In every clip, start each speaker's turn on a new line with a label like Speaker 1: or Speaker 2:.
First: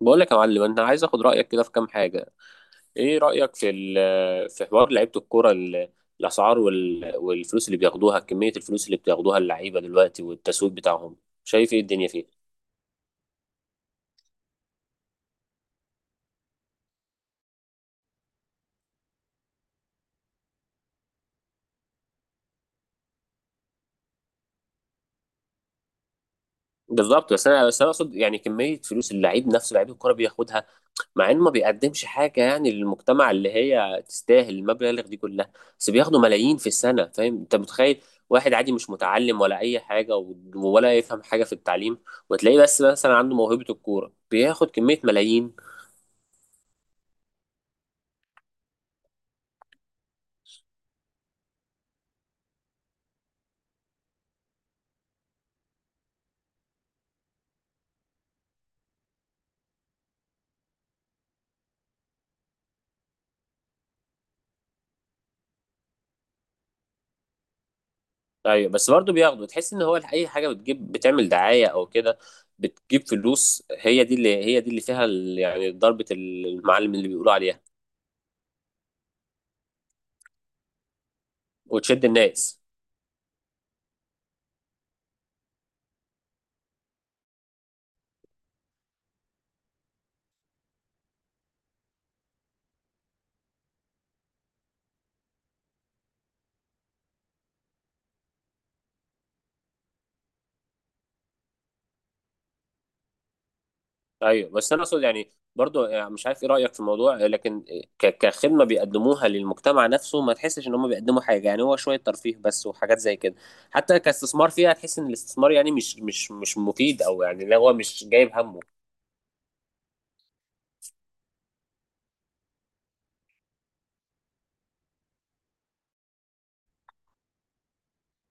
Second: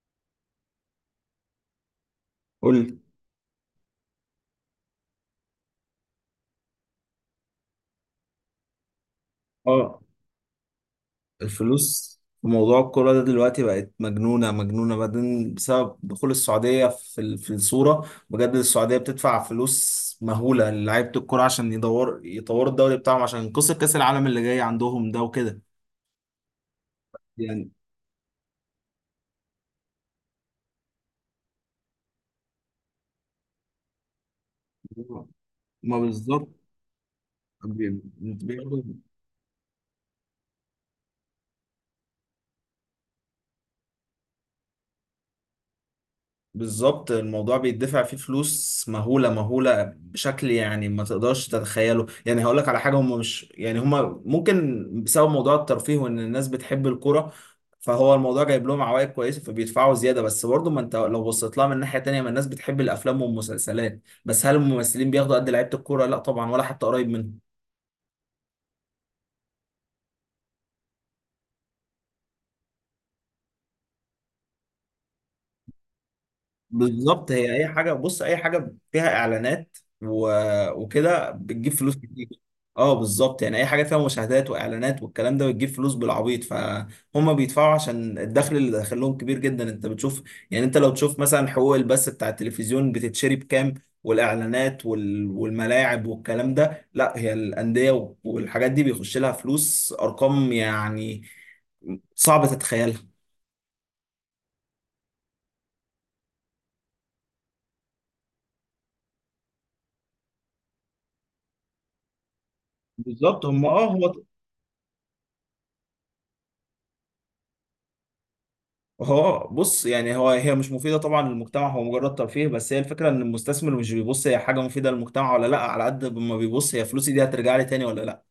Speaker 1: بقول لك يا معلم، انا عايز اخد رايك كده في كام حاجه.
Speaker 2: قول.
Speaker 1: ايه رايك في حوار لعيبه الكوره الاسعار والفلوس اللي بياخدوها، كميه الفلوس اللي بتاخدوها اللعيبه
Speaker 2: اه،
Speaker 1: دلوقتي والتسويق بتاعهم؟ شايف ايه الدنيا
Speaker 2: الفلوس
Speaker 1: فيه؟
Speaker 2: في موضوع الكرة ده دلوقتي بقت مجنونة مجنونة بعدين بسبب دخول السعودية في الصورة. بجد السعودية بتدفع فلوس مهولة للعيبة الكرة عشان يدور يطوروا الدوري بتاعهم عشان ينقذوا كأس العالم اللي جاي عندهم ده وكده.
Speaker 1: بالظبط، بس انا
Speaker 2: يعني
Speaker 1: بس انا اقصد يعني كميه فلوس اللعيب نفسه، لعيب الكوره بياخدها، مع انه ما بيقدمش حاجه يعني للمجتمع اللي هي تستاهل المبالغ دي كلها. بس
Speaker 2: ما
Speaker 1: بياخدوا
Speaker 2: بالظبط،
Speaker 1: ملايين في السنه، فاهم؟ انت متخيل واحد عادي
Speaker 2: بياخدوا.
Speaker 1: مش متعلم ولا اي حاجه ولا يفهم حاجه في التعليم، وتلاقيه بس مثلا عنده موهبه الكوره بياخد كميه ملايين؟
Speaker 2: بالظبط، الموضوع بيدفع فيه فلوس مهولة مهولة بشكل يعني ما تقدرش تتخيله. يعني هقول لك على حاجة، هم مش، يعني هم ممكن بسبب موضوع الترفيه وان الناس بتحب الكرة، فهو الموضوع جايب لهم عوائد كويسة فبيدفعوا زيادة. بس برضه، ما انت لو بصيت لها من ناحية تانية، ما الناس بتحب الافلام والمسلسلات، بس هل الممثلين بياخدوا قد لعيبة الكرة؟ لا طبعا، ولا حتى قريب منهم.
Speaker 1: ايوه، بس برضه بياخده. تحس ان هو اي حاجه بتجيب، بتعمل دعايه او كده، بتجيب فلوس. هي دي اللي فيها يعني ضربه المعلم اللي
Speaker 2: بالظبط،
Speaker 1: بيقولوا
Speaker 2: هي
Speaker 1: عليها
Speaker 2: اي حاجه، بص، اي حاجه فيها اعلانات و... وكده بتجيب فلوس
Speaker 1: وتشد
Speaker 2: كتير.
Speaker 1: الناس.
Speaker 2: اه بالظبط، يعني اي حاجه فيها مشاهدات واعلانات والكلام ده بتجيب فلوس بالعبيط، فهم بيدفعوا عشان الدخل اللي داخلهم كبير جدا، انت بتشوف. يعني انت لو تشوف مثلا حقوق البث بتاع التلفزيون بتتشري بكام، والاعلانات والملاعب والكلام ده، لا هي الانديه والحاجات دي بيخش لها فلوس، ارقام يعني صعب تتخيلها.
Speaker 1: ايوه بس انا اقصد يعني برضو، يعني مش عارف ايه رايك في الموضوع، لكن كخدمه بيقدموها للمجتمع نفسه، ما تحسش ان هم بيقدموا حاجه. يعني هو شويه ترفيه بس وحاجات زي كده.
Speaker 2: بالظبط، هم،
Speaker 1: حتى
Speaker 2: هو
Speaker 1: كاستثمار فيها، تحس ان الاستثمار يعني مش مفيد. او يعني لا، هو مش جايب همه.
Speaker 2: هو بص، يعني هو، هي مش مفيدة طبعا للمجتمع، هو مجرد ترفيه بس. هي الفكرة ان المستثمر مش بيبص هي حاجة مفيدة للمجتمع ولا لا، على قد ما بيبص هي فلوسي دي هترجع لي تاني ولا لا.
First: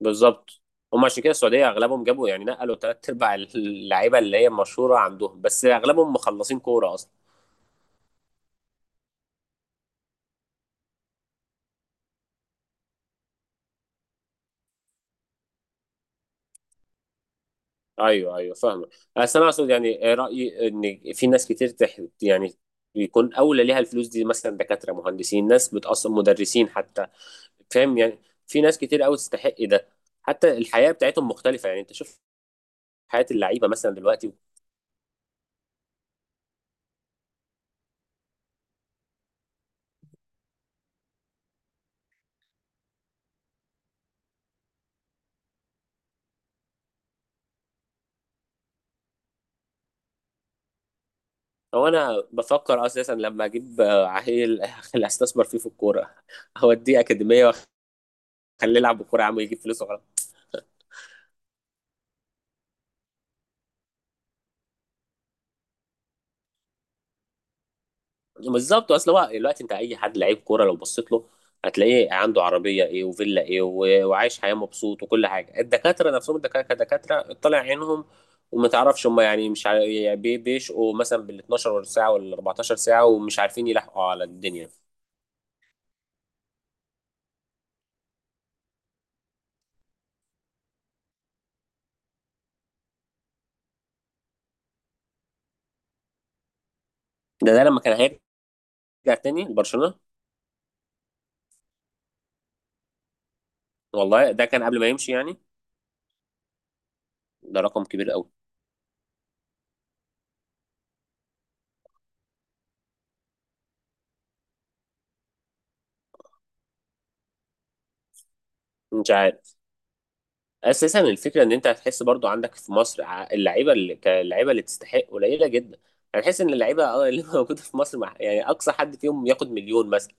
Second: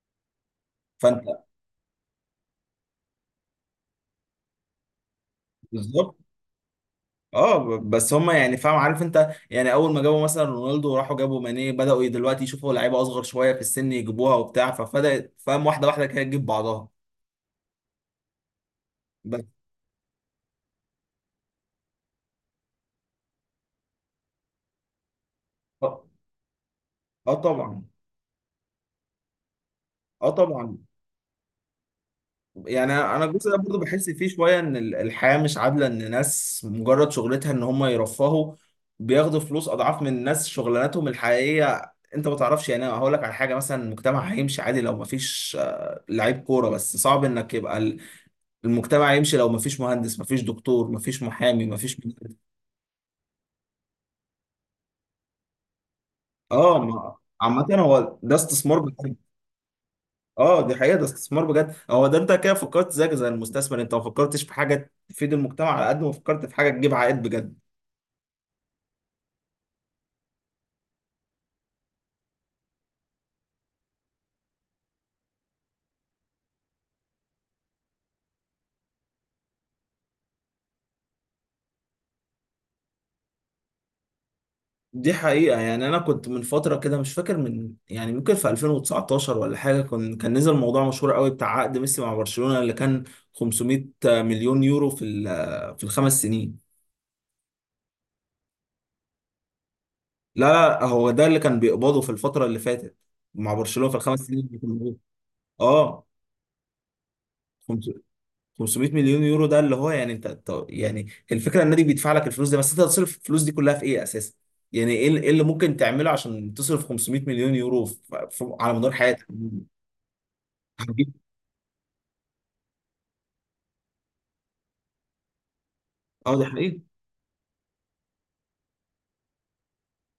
Speaker 1: بالظبط، هم عشان كده
Speaker 2: فانت،
Speaker 1: السعوديه اغلبهم جابوا، يعني نقلوا ثلاث ارباع اللعيبه اللي هي مشهوره عندهم، بس اغلبهم
Speaker 2: بالظبط.
Speaker 1: مخلصين كوره اصلا.
Speaker 2: اه بس هما، يعني، فاهم؟ عارف انت، يعني اول ما جابوا مثلا رونالدو وراحوا جابوا ماني، بدأوا دلوقتي يشوفوا لعيبة اصغر شوية في السن يجيبوها وبتاع، فبدأت فاهم، واحدة واحدة كده تجيب بعضها.
Speaker 1: ايوه ايوه فاهمه. بس انا
Speaker 2: بس.
Speaker 1: اقصد يعني، رايي ان في ناس كتير يعني بيكون اولى ليها الفلوس دي، مثلا دكاتره، مهندسين، ناس
Speaker 2: اه
Speaker 1: بتاصلا، مدرسين حتى.
Speaker 2: آه طبعا.
Speaker 1: فاهم يعني؟ في ناس كتير قوي تستحق ده.
Speaker 2: اه
Speaker 1: حتى
Speaker 2: طبعا.
Speaker 1: الحياه بتاعتهم مختلفه. يعني انت شوف
Speaker 2: يعني انا
Speaker 1: حياه
Speaker 2: الجزء ده
Speaker 1: اللعيبه
Speaker 2: برضه
Speaker 1: مثلا
Speaker 2: بحس فيه
Speaker 1: دلوقتي.
Speaker 2: شويه ان الحياه مش عادله، ان ناس مجرد شغلتها ان هم يرفهوا بياخدوا فلوس اضعاف من ناس شغلانتهم الحقيقيه، انت ما تعرفش. يعني انا هقول لك على حاجه، مثلا المجتمع هيمشي عادي لو ما فيش لعيب كوره، بس صعب انك يبقى المجتمع يمشي لو ما فيش مهندس، ما فيش دكتور، ما فيش محامي، ما
Speaker 1: او
Speaker 2: فيش.
Speaker 1: انا بفكر اساسا لما اجيب عيل اللي استثمر فيه في الكوره،
Speaker 2: اه.
Speaker 1: اوديه اكاديميه
Speaker 2: عامه
Speaker 1: واخليه
Speaker 2: هو ده استثمار
Speaker 1: يلعب
Speaker 2: بجد.
Speaker 1: بالكوره يا عم يجيب فلوس.
Speaker 2: اه دي حقيقه، ده استثمار بجد، هو ده. انت كده فكرت زيك زي المستثمر، انت ما فكرتش في حاجه تفيد المجتمع على قد ما فكرت في حاجه تجيب عائد بجد.
Speaker 1: بالظبط. اصل هو دلوقتي انت اي حد لعيب كوره لو بصيت له، هتلاقيه عنده عربيه ايه، وفيلا ايه، وعايش حياه مبسوط وكل حاجه. الدكاتره نفسهم، الدكاتره كدكاتره طالع عينهم، وما تعرفش هم، يعني مش عارف- يعني بيشقوا مثلا بال 12 ساعه ولا 14 ساعه ومش عارفين يلحقوا على الدنيا.
Speaker 2: دي حقيقة، يعني أنا كنت من فترة كده، مش فاكر من، يعني ممكن في 2019 ولا حاجة، كان نزل موضوع مشهور قوي بتاع عقد ميسي مع برشلونة اللي كان 500 مليون يورو في الخمس سنين.
Speaker 1: ده لما كان هيرجع تاني لبرشلونه.
Speaker 2: لا لا، هو ده اللي كان بيقبضه في الفترة اللي فاتت مع برشلونة في الخمس
Speaker 1: والله ده
Speaker 2: سنين اللي
Speaker 1: كان
Speaker 2: كانوا
Speaker 1: قبل ما
Speaker 2: موجود.
Speaker 1: يمشي يعني.
Speaker 2: اه،
Speaker 1: ده رقم كبير قوي.
Speaker 2: 500 مليون يورو ده اللي هو، يعني انت، يعني الفكرة، النادي بيدفع لك الفلوس دي، بس انت هتصرف الفلوس دي كلها في ايه اساسا؟ يعني ايه اللي ممكن تعمله عشان تصرف 500 مليون يورو على مدار
Speaker 1: مش
Speaker 2: حياتك؟
Speaker 1: عارف. اساسا الفكره ان انت هتحس برضو عندك في مصر اللعيبه اللي كلاعيبه اللي تستحق قليله جدا.
Speaker 2: اه
Speaker 1: هتحس
Speaker 2: دي
Speaker 1: ان
Speaker 2: حقيقة.
Speaker 1: اللعيبه اللي موجوده في مصر، مع يعني اقصى حد فيهم ياخد مليون مثلا.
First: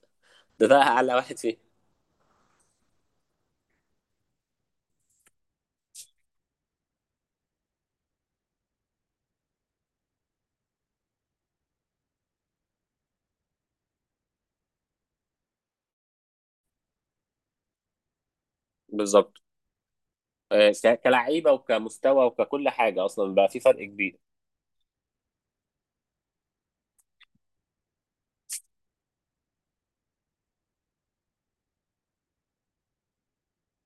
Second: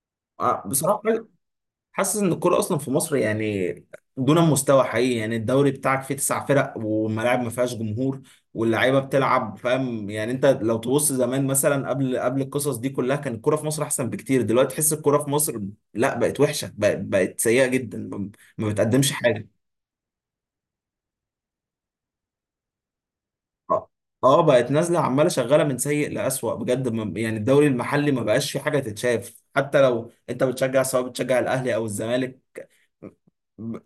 Speaker 1: ده ده
Speaker 2: بصراحة
Speaker 1: اعلى واحد فيه.
Speaker 2: حاسس ان الكورة اصلا في مصر، يعني دون مستوى حقيقي. يعني الدوري بتاعك فيه تسع فرق والملاعب ما فيهاش جمهور واللعيبة بتلعب، فاهم، يعني انت لو تبص زمان مثلا قبل قبل القصص دي كلها، كان الكورة في مصر احسن بكتير. دلوقتي تحس الكورة في مصر، لا بقت وحشة، بقت سيئة جدا. ما بتقدمش
Speaker 1: بالظبط.
Speaker 2: حاجة.
Speaker 1: كلاعيبه وكمستوى وككل حاجه اصلا بقى في فرق
Speaker 2: اه.
Speaker 1: كبير.
Speaker 2: بقت نازلة عمالة شغالة من سيء لأسوأ بجد. يعني الدوري المحلي ما بقاش في حاجة تتشاف، حتى لو انت بتشجع، سواء بتشجع الاهلي او الزمالك،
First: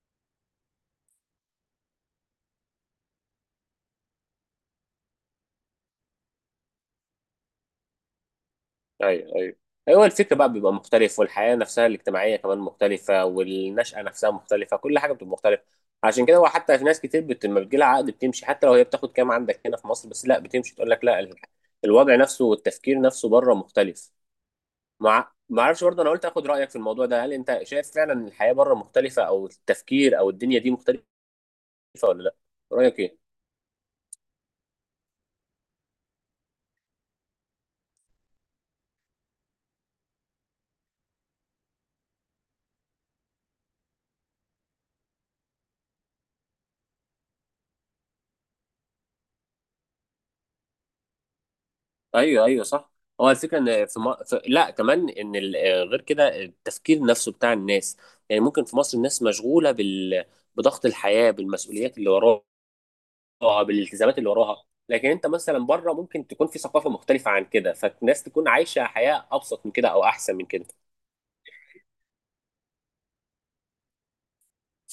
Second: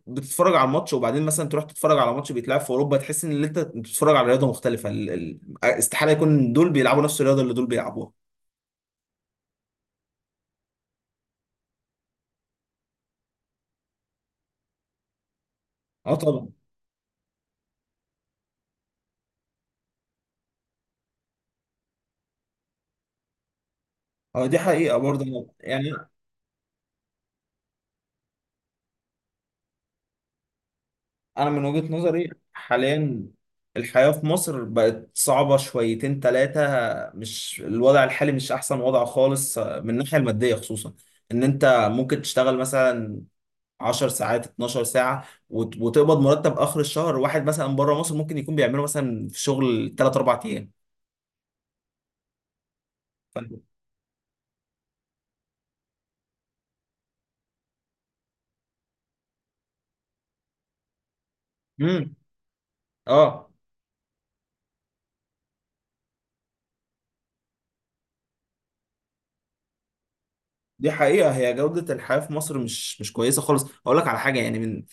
Speaker 2: بتتفرج على الماتش وبعدين مثلا تروح تتفرج على ماتش بيتلعب في اوروبا، تحس ان اللي انت بتتفرج على رياضه مختلفه. استحاله يكون دول بيلعبوا نفس الرياضه اللي دول بيلعبوها.
Speaker 1: ايوه ايوه. هو الفكر بقى بيبقى مختلف، والحياه نفسها الاجتماعيه كمان مختلفه، والنشأة نفسها مختلفه، كل حاجه بتبقى مختلفه.
Speaker 2: اه
Speaker 1: عشان كده هو
Speaker 2: طبعا.
Speaker 1: حتى في ناس كتير لما بتجيلها عقد بتمشي، حتى لو هي بتاخد كام عندك هنا في مصر، بس لا بتمشي تقول لك لا، الوضع نفسه والتفكير نفسه بره مختلف.
Speaker 2: اه دي حقيقه برضه،
Speaker 1: مع ما اعرفش
Speaker 2: يعني
Speaker 1: برضه، انا قلت اخد رايك في الموضوع ده، هل انت شايف فعلا إن الحياه بره مختلفه او التفكير او الدنيا دي مختلفه
Speaker 2: انا من وجهه
Speaker 1: ولا
Speaker 2: نظري
Speaker 1: لا؟ رايك ايه؟
Speaker 2: حاليا الحياه في مصر بقت صعبه شويتين ثلاثه. مش الوضع الحالي مش احسن وضع خالص، من الناحيه الماديه خصوصا. ان انت ممكن تشتغل مثلا 10 ساعات 12 ساعة وتقبض مرتب آخر الشهر، واحد مثلا بره مصر ممكن يكون بيعمله مثلا في شغل 3 4 أيام.
Speaker 1: ايوه ايوه صح. هو الفكره ان في, م... في لا كمان ان ال... آه، غير كده التفكير نفسه بتاع الناس. يعني ممكن في مصر الناس مشغوله بضغط الحياه، بالمسؤوليات اللي
Speaker 2: امم
Speaker 1: وراها،
Speaker 2: اه
Speaker 1: بالالتزامات اللي وراها، لكن انت مثلا بره ممكن تكون في ثقافه مختلفه عن كده، فالناس تكون عايشه حياه ابسط من كده او احسن من كده.
Speaker 2: دي حقيقة. هي جودة الحياة في مصر مش كويسة خالص. هقول لك على حاجة، يعني من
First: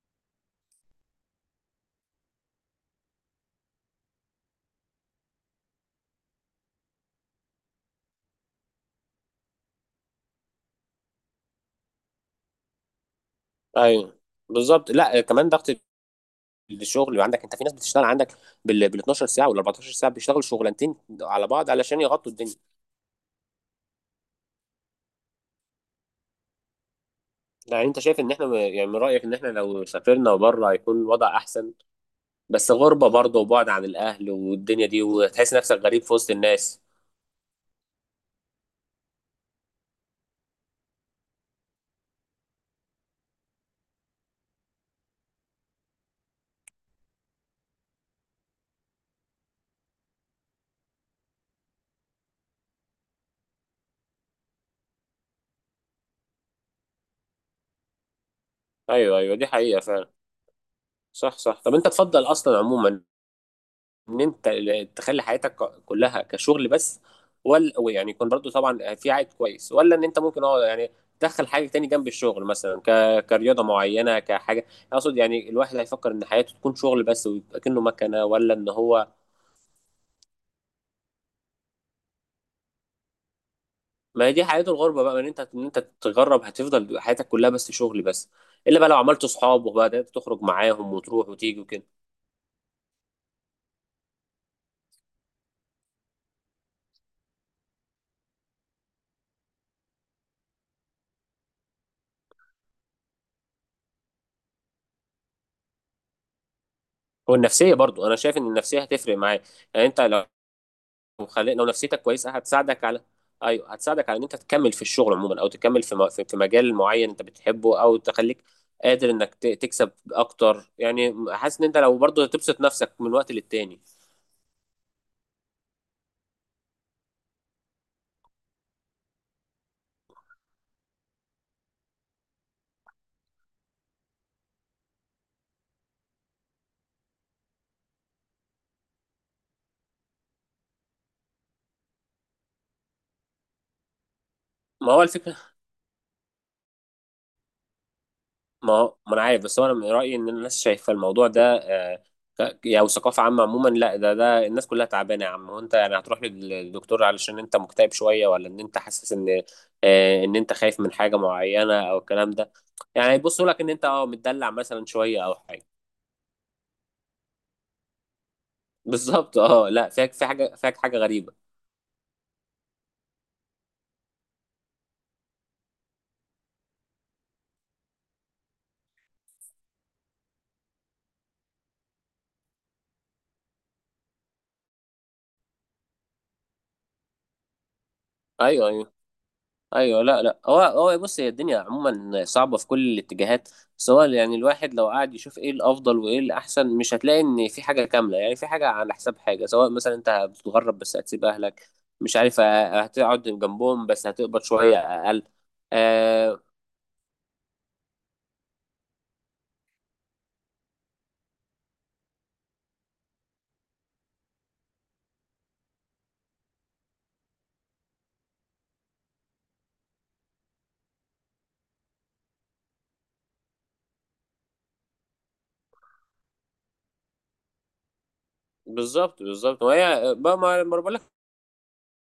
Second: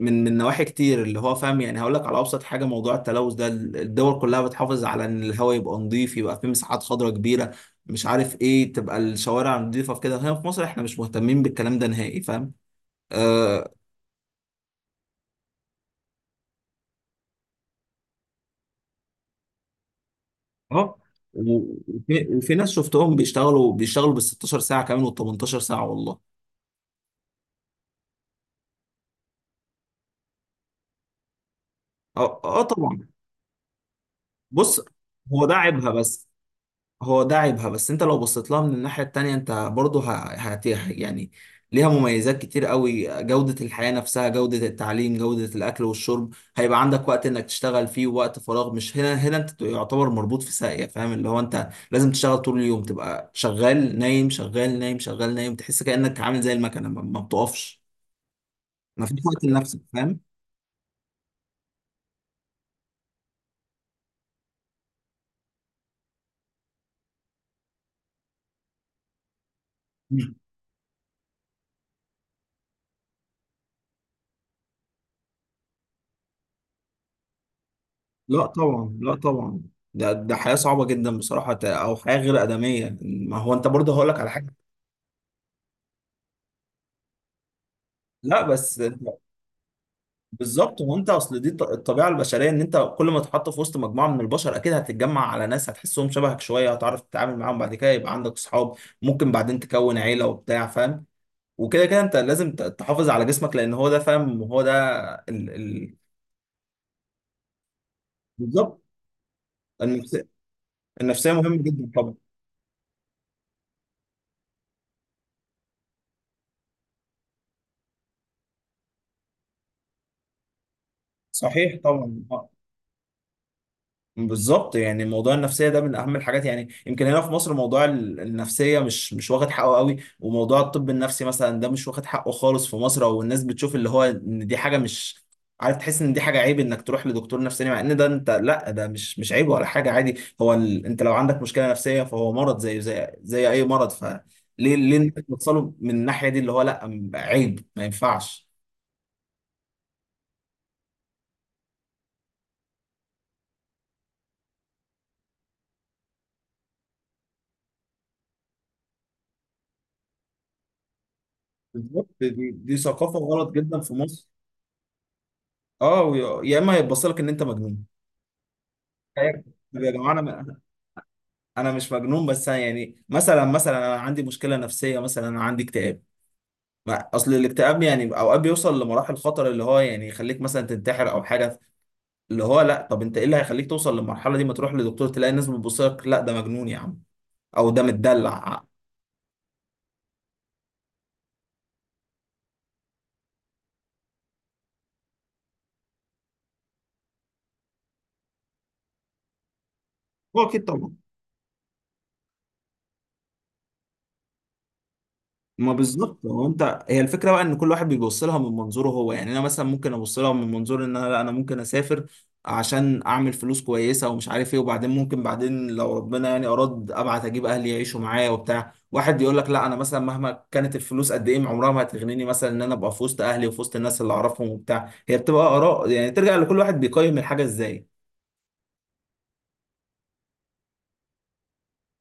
Speaker 2: من نواحي كتير، اللي هو فاهم، يعني هقول لك على أبسط حاجة: موضوع التلوث ده، الدول كلها بتحافظ على إن الهواء يبقى نظيف، يبقى فيه مساحات خضراء كبيرة، مش عارف إيه، تبقى الشوارع نظيفة في كده. هنا في مصر إحنا مش مهتمين بالكلام ده نهائي، فاهم آه،
Speaker 1: ايوه بالظبط. لا كمان ضغط الشغل اللي عندك. انت في ناس بتشتغل عندك بال 12 ساعه وال 14 ساعه، بيشتغلوا شغلانتين
Speaker 2: اه.
Speaker 1: على بعض علشان
Speaker 2: وفي
Speaker 1: يغطوا
Speaker 2: وفي
Speaker 1: الدنيا.
Speaker 2: ناس شفتهم بيشتغلوا بال 16 ساعه كمان وال 18 ساعه، والله.
Speaker 1: يعني انت شايف ان احنا يعني من رأيك ان احنا لو سافرنا بره هيكون الوضع احسن؟
Speaker 2: اه. اه
Speaker 1: بس
Speaker 2: طبعا.
Speaker 1: غربة برضه، وبعد عن الاهل
Speaker 2: بص،
Speaker 1: والدنيا دي،
Speaker 2: هو ده
Speaker 1: وتحس نفسك
Speaker 2: عيبها
Speaker 1: غريب في
Speaker 2: بس.
Speaker 1: وسط الناس.
Speaker 2: هو ده عيبها بس، انت لو بصيت لها من الناحيه التانيه، انت برضه، ه- هت يعني ليها مميزات كتير قوي، جوده الحياه نفسها، جوده التعليم، جوده الاكل والشرب، هيبقى عندك وقت انك تشتغل فيه ووقت فراغ، مش هنا انت يعتبر مربوط في ساقيه، فاهم، اللي هو انت لازم تشتغل طول اليوم، تبقى شغال نايم، شغال نايم، شغال نايم، تحس كانك عامل زي المكنه، ما بتقفش، ما فيش
Speaker 1: ايوه ايوه
Speaker 2: وقت
Speaker 1: دي
Speaker 2: لنفسك،
Speaker 1: حقيقة فعلا.
Speaker 2: فاهم.
Speaker 1: صح صح. طب انت تفضل اصلا عموما ان انت تخلي حياتك كلها كشغل بس، ولا يعني يكون برضه طبعا في عائد كويس، ولا ان انت
Speaker 2: مم.
Speaker 1: ممكن اه يعني تدخل حاجة تاني جنب الشغل، مثلا كرياضة معينة، كحاجة؟ اقصد يعني الواحد هيفكر ان حياته تكون شغل بس ويبقى كأنه مكنة،
Speaker 2: لا
Speaker 1: ولا ان
Speaker 2: طبعا،
Speaker 1: هو؟
Speaker 2: لا طبعا. ده حياة صعبة جدا بصراحة، أو حياة غير آدمية. ما هو أنت برضه، هقول لك
Speaker 1: ما
Speaker 2: على
Speaker 1: هي دي
Speaker 2: حاجة.
Speaker 1: حياة الغربة بقى، ان انت تتغرب، هتفضل حياتك كلها بس شغل بس،
Speaker 2: لا، بس
Speaker 1: الا بقى لو
Speaker 2: أنت-
Speaker 1: عملت صحاب وبدأت تخرج
Speaker 2: بالظبط،
Speaker 1: معاهم
Speaker 2: هو أنت،
Speaker 1: وتروح
Speaker 2: أصل دي
Speaker 1: وتيجي وكده.
Speaker 2: الطبيعة البشرية، إن أنت كل ما تتحط في وسط مجموعة من البشر أكيد هتتجمع على ناس هتحسهم شبهك شوية، هتعرف تتعامل معاهم بعد كده يبقى عندك أصحاب، ممكن بعدين تكون عيلة وبتاع، فاهم. وكده أنت لازم تحافظ على جسمك، لأن هو ده فاهم، هو ده ال... ال...
Speaker 1: والنفسية برضو، انا شايف ان النفسية
Speaker 2: بالظبط.
Speaker 1: هتفرق معاك. يعني انت لو
Speaker 2: النفسية النفسية مهمة
Speaker 1: لو
Speaker 2: جدا
Speaker 1: نفسيتك
Speaker 2: طبعا.
Speaker 1: كويسة هتساعدك على، ايوه هتساعدك على ان انت تكمل في الشغل عموما، او تكمل في م... في في مجال معين انت بتحبه، او تخليك قادر انك تكسب اكتر. يعني حاسس ان انت
Speaker 2: صحيح
Speaker 1: لو برضو
Speaker 2: طبعا.
Speaker 1: هتبسط نفسك من وقت للتاني.
Speaker 2: بالظبط، يعني موضوع النفسيه ده من اهم الحاجات. يعني يمكن هنا في مصر موضوع النفسيه مش واخد حقه قوي، وموضوع الطب النفسي مثلا ده مش واخد حقه خالص في مصر. او الناس بتشوف اللي هو ان دي حاجه، مش عارف، تحس ان دي حاجه عيب انك تروح لدكتور نفساني، مع ان ده انت، لا ده مش عيب ولا حاجه، عادي. هو انت لو عندك مشكله نفسيه فهو مرض زي زي اي مرض، فليه؟
Speaker 1: ما
Speaker 2: ليه
Speaker 1: هو
Speaker 2: الناس
Speaker 1: الفكرة،
Speaker 2: بتصله من الناحيه دي، اللي هو لا عيب، ما ينفعش.
Speaker 1: ما هو ما انا عارف، بس هو انا من رايي ان الناس شايفه الموضوع ده يعني ثقافه عامه عموما. لا، ده الناس كلها تعبانه يا عم. هو انت يعني هتروح للدكتور علشان انت مكتئب شويه، ولا ان انت حاسس ان ان انت خايف من حاجه معينه او
Speaker 2: بالظبط.
Speaker 1: الكلام ده؟
Speaker 2: دي
Speaker 1: يعني
Speaker 2: ثقافه
Speaker 1: يبصوا
Speaker 2: غلط
Speaker 1: لك ان
Speaker 2: جدا
Speaker 1: انت
Speaker 2: في مصر.
Speaker 1: متدلع مثلا شويه او حاجه.
Speaker 2: اه. يا اما يتبصلك ان انت مجنون.
Speaker 1: بالظبط.
Speaker 2: طيب
Speaker 1: اه لا،
Speaker 2: يا جماعه،
Speaker 1: فيك في حاجه،
Speaker 2: انا
Speaker 1: فيك حاجه غريبه.
Speaker 2: انا مش مجنون، بس أنا يعني مثلا انا عندي مشكله نفسيه، مثلا انا عندي اكتئاب. اصل الاكتئاب يعني اوقات بيوصل لمراحل خطر، اللي هو يعني يخليك مثلا تنتحر او حاجه. اللي هو لا، طب انت ايه اللي هيخليك توصل للمرحله دي؟ ما تروح لدكتور تلاقي الناس بتبص لك: لا ده مجنون يا عم، او ده متدلع.
Speaker 1: ايوه ايوه. ايوه لا لا. هو، هو بص، هي الدنيا عموما صعبه في كل الاتجاهات، بس هو يعني الواحد لو قعد يشوف ايه الافضل وايه الاحسن، مش هتلاقي ان في حاجه كامله. يعني في حاجه على حساب حاجه، سواء مثلا انت
Speaker 2: هو اكيد
Speaker 1: بتتغرب
Speaker 2: طبعا.
Speaker 1: بس هتسيب اهلك، مش عارف، هتقعد جنبهم بس هتقبض شويه اقل.
Speaker 2: ما بالظبط،
Speaker 1: آه
Speaker 2: هو انت، هي الفكره بقى ان كل واحد بيبص لها من منظوره هو. يعني انا مثلا ممكن ابص لها من منظور ان انا، لا، انا ممكن اسافر عشان اعمل فلوس كويسه ومش عارف ايه، وبعدين ممكن بعدين لو ربنا يعني اراد ابعت اجيب اهلي يعيشوا معايا وبتاع. واحد يقول لك لا، انا مثلا مهما كانت الفلوس قد ايه عمرها ما هتغنيني مثلا ان انا ابقى في وسط اهلي وفي وسط الناس اللي اعرفهم وبتاع. هي بتبقى اراء، يعني ترجع لكل واحد بيقيم الحاجه ازاي.
Speaker 1: بالظبط بالظبط. وهي بقى، ما بقول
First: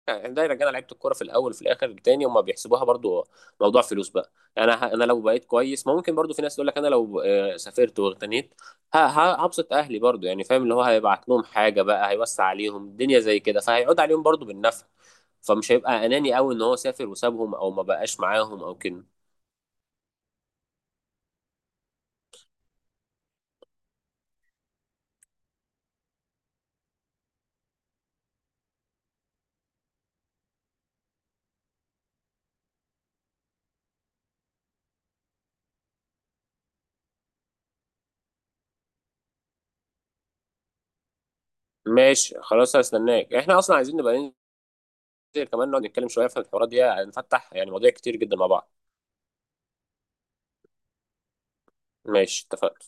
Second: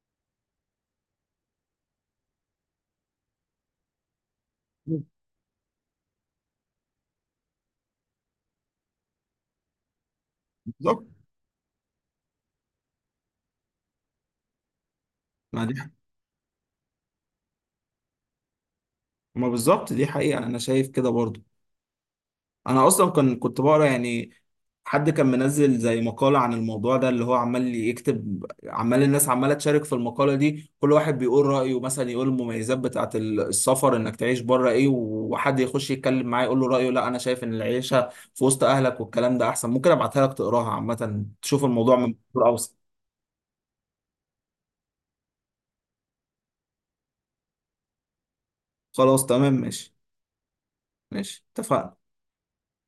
Speaker 1: يعني دايرة كده، لعيبة الكورة في الأول في الآخر تاني هما بيحسبوها برضو موضوع فلوس بقى. يعني أنا لو بقيت كويس، ما ممكن برضو في ناس تقول لك أنا لو سافرت واغتنيت هبسط أهلي برضو، يعني فاهم؟ اللي هو
Speaker 2: بالظبط.
Speaker 1: هيبعت لهم حاجة بقى، هيوسع عليهم الدنيا زي كده، فهيعود عليهم برضو بالنفع.
Speaker 2: ما
Speaker 1: فمش
Speaker 2: دي،
Speaker 1: هيبقى أناني أوي إن هو سافر وسابهم أو ما بقاش معاهم أو كده.
Speaker 2: ما بالظبط دي حقيقه، انا شايف كده برضه. انا اصلا كان كنت بقرا، يعني حد كان منزل زي مقالة عن الموضوع ده، اللي هو عمال يكتب، عمال الناس عمالة تشارك في المقالة دي، كل واحد بيقول رأيه. مثلا يقول المميزات بتاعة السفر، انك تعيش بره ايه. وحد يخش يتكلم معاه يقول له رأيه: لا انا شايف ان العيشة في وسط اهلك والكلام ده احسن. ممكن ابعتها لك تقراها، عامة تشوف الموضوع من
Speaker 1: ماشي
Speaker 2: منظور اوسع.
Speaker 1: خلاص، هستناك. إحنا أصلا عايزين نبقى ننزل كمان نقعد نتكلم شوية في الحوارات دي، هنفتح يعني مواضيع كتير جدا مع بعض.
Speaker 2: خلاص تمام ماشي. ماشي اتفقنا.
Speaker 1: ماشي اتفقنا.